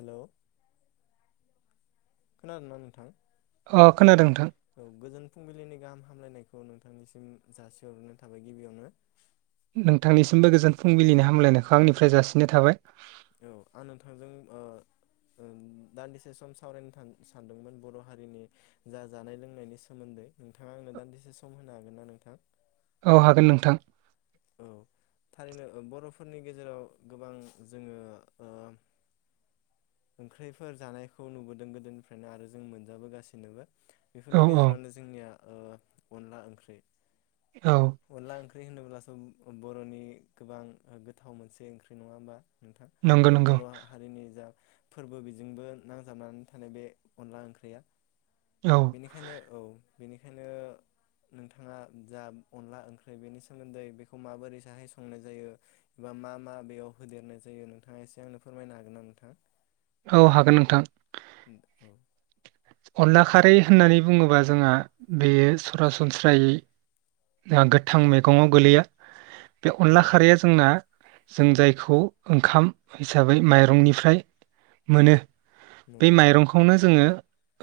Hello खोनादोंना नोंथां? अ खोनादों नोंथां। औ गोजोन फुंबिलिनि गाहाम हामलायनायखौ नोंथांनिसिम जासिहरग्रोनाय थाबाय गिबियावनो। नोंथांनिसिमबो गोजोन फुंबिलिनि हामलायनायखौ आंनिफ्राय जासिनाय थाबाय। औ आं नोंथांजों ओ ओ दान्दिसे सम सावरायनो सान-सानदोंमोन बर'हारिनि जा जानाय लोंनायनि सोमोन्दै नोंथाङा आंनो दान्दिसे सम होनो हागोन ना नोंथां? औ हागोन नोंथां। औ थारैनो ओ बर'फोरनि गेजेराव गोबां जोङो ओ ओंख्रिफोर जानायखौ नुबोदों गोदोनिफ्रायनो आरो जों मोनजा बोगासिनोबो। औ बेफोरनि औ गेजेरावनो जोंनिया ओ अनला ओंख्रि। औ अनला ओं [unintelligible] बर'नि गोबां गोथाव मोनसे ओंख्रि नङा होमबा? नोंथां नंगौ आरो नंगौ बर'हारिनि जा फोरबो बिजिंजों नांजाबनानै थानाय बे अनला ओंख्रिया। औ बेनिखायनो औ बेनिखायनो नोंथाङा जा अनला ओंख्रि बेनि सोमोन्दै बेखौ माबोरै साहाय संनाय जायो बा मा मा बेयाव होदेरनाय जायो नोंथाङा एसे आंनो फोरमायनो हागोन ना नोंथां? औ हागोन नोंथां। [unintelligible] अनला खारै होननानै बुङोबा जोंहा बेयो सरासनस्रायै गोथां मैगङाव गोलैया। बे अनला नंगौ खारैया जोंना जों जायखौ ओंखाम हिसाबै माइरंनिफ्राय मोनो। बे नंगौ माइरंखौनो जोङो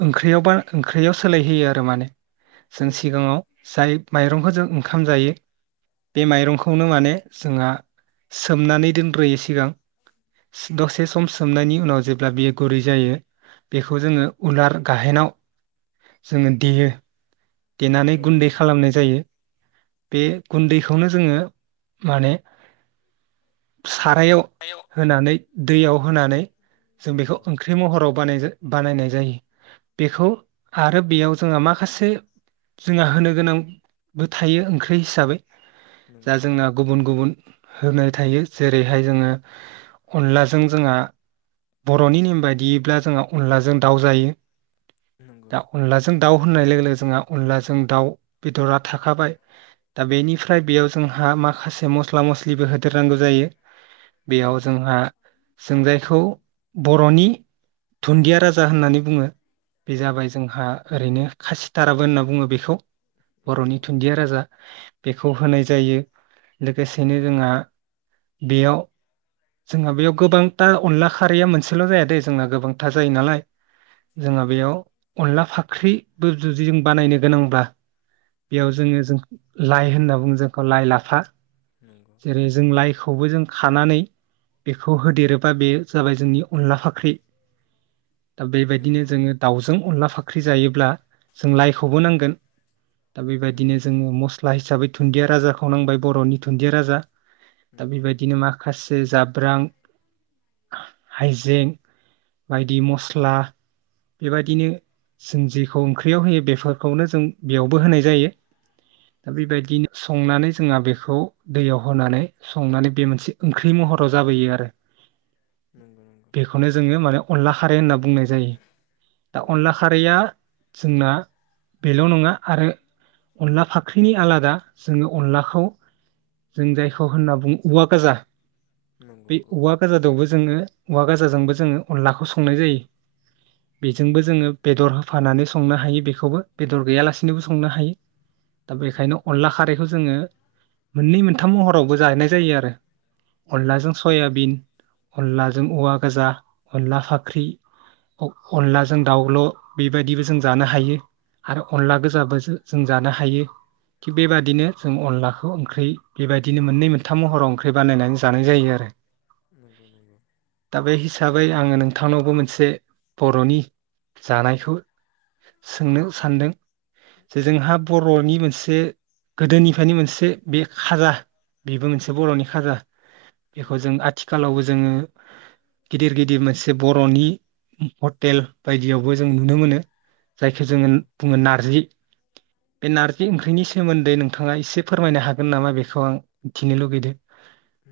ओंख्रियावबा ओंख्रियाव सोलायहोयो आरो माने। औ जों औ सिगाङाव जाय माइरंखौ जों ओंखाम जायो बे माइरंखौनो माने जोंहा सोमनानै दोनग्रोयो सिगां दसे सम सोमनायनि उनाव जेब्ला बेयो गुरै जायो बेखौ जोङो उलार गाहेनाव जोङो देयो। देनानै औ गुन्दै औ खालामनाय जायो। बे गुन्दैखौनो जोङो माने सारायाव आयौ होनानै दैयाव होनानै औ जों बेखौ औ ओंख्रि महराव बानायजा बानायनाय जायो बेखौ आरो बेयाव जोंहा माखासे जोंहा होनो गोनांबो थायो ओंख्रि हिसाबै। जा नंगौ जोंना गुबुन गुबुन होनाय थायो जेरैहाय जोङो अनलाजों जोंहा बरनि नेम बायदियैब्ला जोंहा अनलाजों दाउ जायो। नंगौ दा अनलाजों दाव होननाय लोगो लोगो जोंहा अनलाजों दाव बेदरा थाखाबाय दा बेनिफ्राय बेयाव जोंहा माखासे मस्ला मस्लि बो होदेरनांगौ जायो बेयाव नंगौ नंगौ जोंहा जों जाय खौ बरनि दुन्दिया राजा होननानै बुङो। बे नंगौ जाबाय जोंहा ओरैनो खासिथाराबो होनना बुङो बेखौ। औ बरनि औ दुन्दिया राजा। बेखौ होनाय जायो लोगोसेनो जोंहा बेयाव जोंहा बेयाव गोबांथा अनला खारैया मोनसेल जाया दै जोंना गोबांथा जायो नालाय जोंहा बेयाव अनला फाख्रिबो जुदि जों बानायनो गोनांबा बेयाव नंगौ जोङो जों लाइ होनना बुङो जोंखौ लाइ लाफा। नंगौ जेरै जों लाइफ खौबो जों खानानै बेखौ होदेरोबा बे जाबाय जोंनि अनला फाख्रि दा औ बेबायदिनो जोङो दाउजों अनला फाख ख्रि जायोब्ला जों लाइआ खौबो नांगोन दा औ बेबायदिनो औ जोङो मस्ला हिसाबै दुनन्दिया राजाखौ नांबाय बरनि दुनन्दिया राजा। दा नंगौ नंगौ बेबायदिनो माखासे जाब ब्रां हाइजें बायदि मस्ला बेबायदिनो जों जेखौ ओंख्रियाव होयो बेफोर खौनो जों बेयावबो होनाय जायो दा बेबायदिनो संनानै जोंहा बेखौ दैयाव होनानै संनानै बे मोनसे ओंख्रि महराव जाबोयो आरो। नंगौ बेखौनो जोङो माने अनला खारै होनना बुंनाय जायो दा नंगौ नंगौ अनला खारैया सोंना बेल' नङा आरो अनला फाख्रिनि आलादा जोङो अनलाखौ जों जायखौ होनना बुङो औवा गोजा नंगौ बे औ औवा गोजादावबो जोङो औवा गाजाजोंबो जोङो अनलाखौ संनाय जायो बेजोंबो जोङो बेदर होफानानै संनो हायो बे खौबो बेदर गैयालासिनोबो नंगौ संनो नंगौ हायो दा नंगौ बेखायनो अनला खारैखौ जोङो मोननै मोनथाम महरावबो जाहैनाय जायो आरो। औ अनलाजों सयाबिन अनलाजों औवा गोजा अनला फाख्रि अ अनलाजों दाउल' बेबायदिबो जों जानो हायो। आरो औ अनला औ गोजाबो जो-जों जानो हायो। थिग बेबादिनो जों अनलाखौ ओंख्रि बेबायदिनो मोननै मोनथाम महराव ओंख्रि बानायनानै जानाय जायो आरो। नंगौ नंगौ। दा बै आङो नोंथांनावबो मोनसे बर'नि जानायखौ सोंनो सानदों। जे औ जोंहा औ बर'नि मोनसे गोदोनि फ्रा बिखायनो मोनसे बे खाजा बेबो मोनसे बर'नि खाजा बेखौ नंगौ जों आथिखालावबो जोङो गिदिर गिदिर मोनसे बर'नि हटेल बायदियावबो जों नुनो मोनो जायखो नंगौ जोङो नार्जि बे नारजि ओंख्रिनि सोमोन्दै नोंथाङा एसे फोरमायनो हागोन नामा बेखौ आं मिथिनो लुगैदो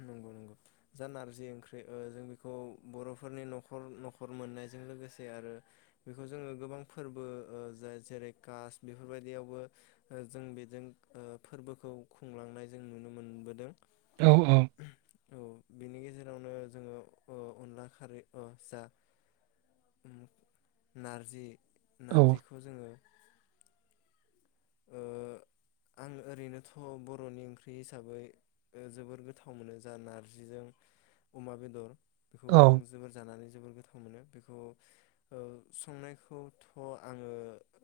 नंगौ नंगौ जा नारजि ओंख्रि ओ जों बेखौ बर'फोरनि न'खर न'खर मोननायजों लोगोसे आरो बेखौ जोङो गोबां फोरबो ओ जाय जेरै कास बेफोरबायदियावबो ओ जों बेजों ओ फोरबोखौ खुंलांनाय जों नुनो मोनबोदों। औ औ। औ बिनि गेजेरावनो जोङो ओ अनला खारै ओ जा उम नारजि औ नारजिखौ जोङो ओ आं ओरैनोथ' बर'नि ओंख्रि हिसाबै ओ जोबोर गोथाव मोनो जा नारजिजों अमा बेदर। बेखौ औ आं जोबोर जानानै जोबोर गोथाव मोनो बेखौ ओ संनायखौथ' आङो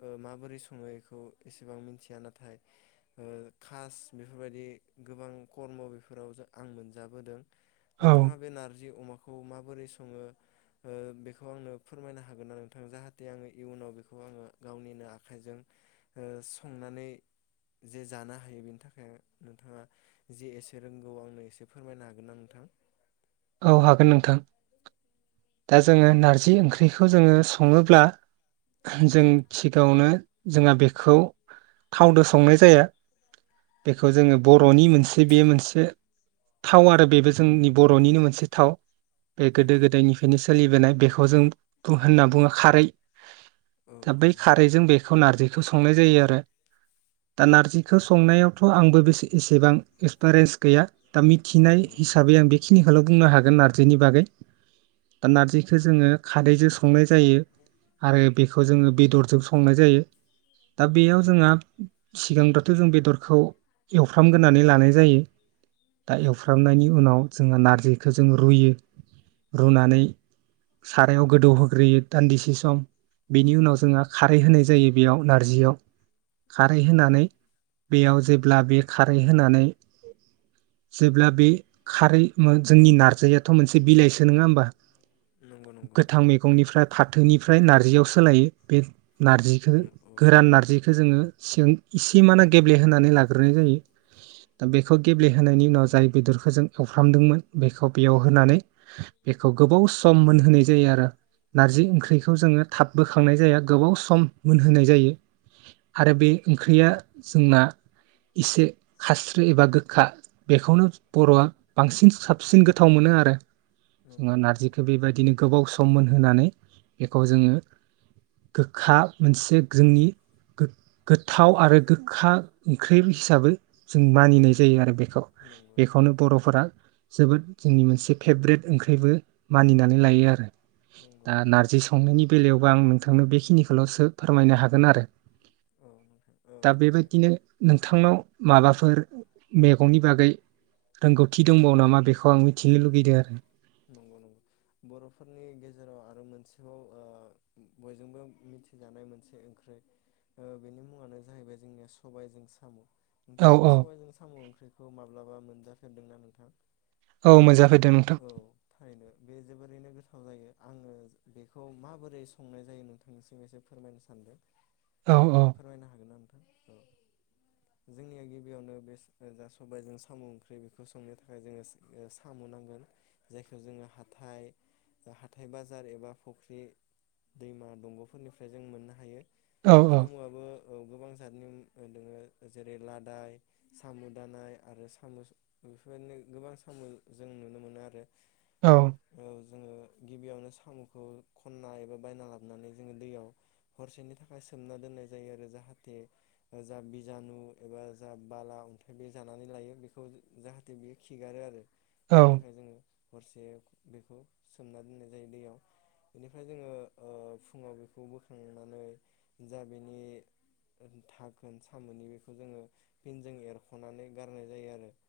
ओ माबोरै सङो एखौ एसेबां मिथिया नाथाय ओ खास बेफोरबायदि गोबां खर्म' बेफोराव जो आं मोनजाबोदों। औ नोंथाङा बे नार्जि अमा खौ माबोरै सङो ओ बेखौ आंनो फोरमायनो हागोन ना नोंथां? जाहाथे आङो इयुनाव बेखौ आङो गावनिनो आखाइजों ओ संनानै जे जानो हायो बेनि थाखाय नोंथाङा जे एसे रोंगौ आंनो एसे फोरमायनो हागोनना नोंथां? औ हागोन नोंथां दा जोङो नारजि ओंख्रिखौ जोङो सङोब्ला जों सिगाङावनो जोंहा बेखौ थावदो संनाय जाया बेखौ जोङो बर'नि मोनसे बे मोनसे थाव आरो बेबो जोंनि बर'निनो मोन से थाव। बे गोदो नंगौ नंगौ गोदायनिफ्रायनो सोलिबोनाय बेखौ जों बु होनना बुङो खारै औ दा औ बै खारैजों बेख खौ नारजिखौ संनाय जायो आरो दा नारजिखो संनायावथ आंबो बेसे एसेबां एक्सपारेन्स गैया दा मिथिनाय नंगौ नंगौ हिसाबै आं बेखिनिखौल बुंनो हागोन नारजिनि बागै दा नार्जिखो जोङो खारैजों संनाय जायो आरो बेखौ जोङो बेदरजों संनाय जायो दा बेयाव जोंहा सिगांदाथ जों बेदरखौ एवफ्रामग्रोनानै लानाय जायो दा औ औ एवफ्रामनायनि उनाव जोङो नारजि खो जों रुयो रुनानै सारायाव गोदौहोग्रोयो दान्दिसे सम बेनि उनाव नंगौ जोंहा खारै होनाय जायो बेयाव नारजियाव औ खारै औ होनानै बेयाव जे ब्ला बे खारै होनानै जेब्ला बे खारै मो जोंनि नार्जारियाथ मोनसे बिलाइसो नङा होमबा? नंगौ नंगौ गोथां नंगौ मैगंनिफ्राय फाथोनिफ्राय नारजियाव सोलायो बे नंगौ नारजिखौ उम औ गोरान नारजिखौ जोङो सिगां इसेमाना गेब्लेहोनानै लाग्रोनाय जायो दा बेखौ गेब्लेहोनायनि उनाव जाय बेदरखौ जों एवफ्रामदोंमोन बेखौ बेयाव होनानै बेखौ गोबौ सम मोनहोनाय जायो आरो नारजि नंगौ ओंख्रिखौ जोङो थाब बोखांनाय जाया गोबाव सम मोनहोनाय जायो आरो बे ओंख्रिया जोंना इसे खास्रि एबा गोखा बेखौनो बरआ बांसिन साब साबसिन गोथाव मोनो आरो जोङो नंगौ नारजिखो बेबायदिनो गोबाव सम थारैनो मोनहानै बेखौ जोङो गोखा मोनसे जोंनि गो-गोथाव आरो गोखा ओंख्रि हिसाबै जों मानिनाय जायो आरो बे खौ नंगौ नंगौ बेखौनो बरफोरा जोबोद जोंनि मोनसे फेभ्रेट ओंख्रिबो मानिनानै लायो आरो नंगौ दा नारजि संनायनि बेलायाव अ आं नोंथांनो बेखिनिखौलसो फोरमायनो हागोन आरो औ नोंथां औ दा थारैनो बेबायदिनो नोंथांनाव माबाफोर मैगंनि बागै रोंगौथि दंबावो नामा? बेखौ आं मिथिनो न लुगैदों आरो नंगौ नंगौ बरफोरनि गेजेराव आरो मोनसेबाव ओ बयजोंबो मिथिजानाय मोनसे ओंख्रै ओ बेनि मुङानो जाहैबाय जोंनिया सबायजों साम औ नोंथाङा बे औ सबायजों साम ओंख्रिखौ माब्लाबा मोनजा फेरदोंना नोंथां औ मोनजाफेरदों नोंथां औ थारैनो बे जोबोरैनो गो थाव जायो आङो बेखौ माबोरै संनाय जायो नोंथांनिसिम एसे फोरमायनो सानदों औ औ फोरमायनो हागोन ना नोंथां? जोंनिया गिबियावनो बे जा सबायजों साम ओंख्रि बेखौ संनो थाखाय जोङो ओ साम नांगोन जायखौ जोङो हाथाइ ओ हाथाइ बाजार एबा फुख्रि दैमा दंगफोरनिफ्राय जों मोननो हायो औ सामआबो औ गोबां जथनि मो मोदलोङो जेरै लादाय, साम' दानाय आरो साम' सु बेफोरबायदिनो गोबां सा सामु जों नुनो मोनो आरो औ। ओ जोङो गिबियावनो साम'खौ खनना एबा बायना लाबानै जोङो दैयाव हरसेनि थाखाय सोमना दोननाय जायो आरो जाहाथे जा बिजानु एबा जा बाला अन्थाइ बे जानानै लायो बेखौ जाहाथे बेयो खिगारो आरो। [inaudible] औ बेनि थाखाय जोङो [inaudible] हरसे बेखौ सोमना दोननाय जायो दैयाव बेनिफ्राय जोङो ओ फुङाव बेखौ बोखांनानै जा बेनि दाखोन सामोननि बेखौ जोङो फिनजों एरख'नानै गारनाय जायो आरो। [inaudible]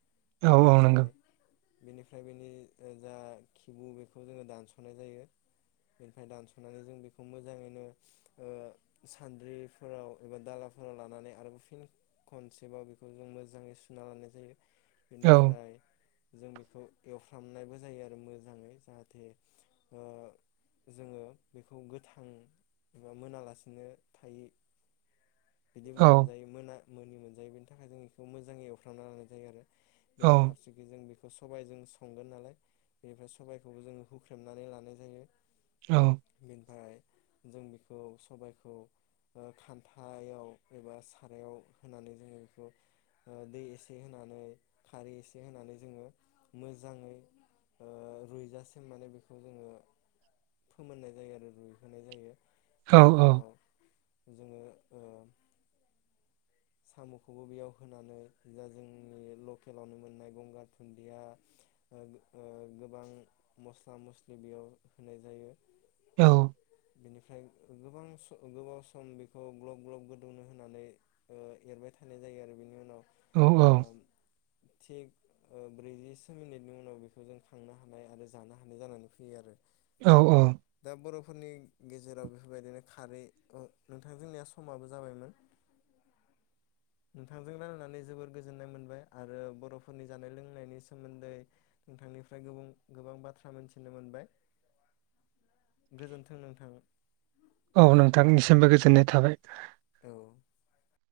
औ औ नंगौ बेनिफ्राय-' [inaudible] बेनिफ्राय बेनि ओ जा खिबु बेखौ जोङो दानस'नाय जायो बेनिफ्राय दानस'नानै जों बेखौ मोजाङैनो ओ सान्द्रिफोराव एबा दालाफोराव लानानै आरोब फिन खनसेबआव बेखौ जों मोजाङै सुना लानाय जायो। [inaudible] औ बेनिफ्राय [inaudible] जों बेखौ एवफ्रामनायबो जायो आरो मोजाङै जाहाथे ओ जोङो बेखौ गोथां एबा मोनालासिनो थायि [inaudible] बिदिबो औ मोनजायो मोना [inaudible] मोनि मोनजायो बेनि थाखाय जों इखौ मोजाङै एवफ्रामना लानाय जायो आरो। [inaudible] औ बेराफारसेखि जों बेख [inaudible] सबाय जों संगोन नालाय बेनिफ्राय सबायखौबो जोङो हुख्रेमनानै लानाय जायो। औ [inaudible] बिनिफाय [inaudible] जों बेखौ सबायखौ ओ खान्थायाव एबा सारायाव होनानै जोङो बेखौ ओ दै एसे होनानै खारै एसे होनानै जोङो [inaudible] मोजाङै ओ रुइजासिम माने बेखौ जोङो फोमोननाय जायो आरो रुइहोनाय जायो। [inaudible] औ बिनि उनाव [inaudible] जोङो ओ [inaudible] साम'खौबो बेयाव होनानै जा जोंनि लकेलावनो मोननाय गंगार थुन्दिया ओग ओ गोबां मस्ला मस्लि बेयाव होनाय जायो। [inaudible] औ। बेनिफ्राय गोबां स गोबाव सम बेखौ ग्लब ग्लब गोदौनो होनानै ओ एरबाय थानाय जायो आरो बेनि उनाव [inaudible] औ ओ औ। थिग ओ ब्रैजिसो मिनिटनि उनाव बेखौ जों खांनो हानाय आरो जानो हानाय जानानै फैयो आरो। [inaudible] औ औ। फोरनि गेजेराव बेफोरबायदिनो खारै ओ नोंथां जोंनिया समाबो जाबायमोन [inaudible] नोंथांजों रायलनानै जोबोर गोजोननाय मोनबाय आरो बर'फोरनि जानाय लोंनायनि सोमोन्दै नोंथांनिफ्राय गोबां गोबां बाथ्रा मोनथिनो मोनबाय गोजोनथों नोंथां। [inaudible] औ नोंथांनिसिमबो गोजोननाय थाबाय। औ [inaudible]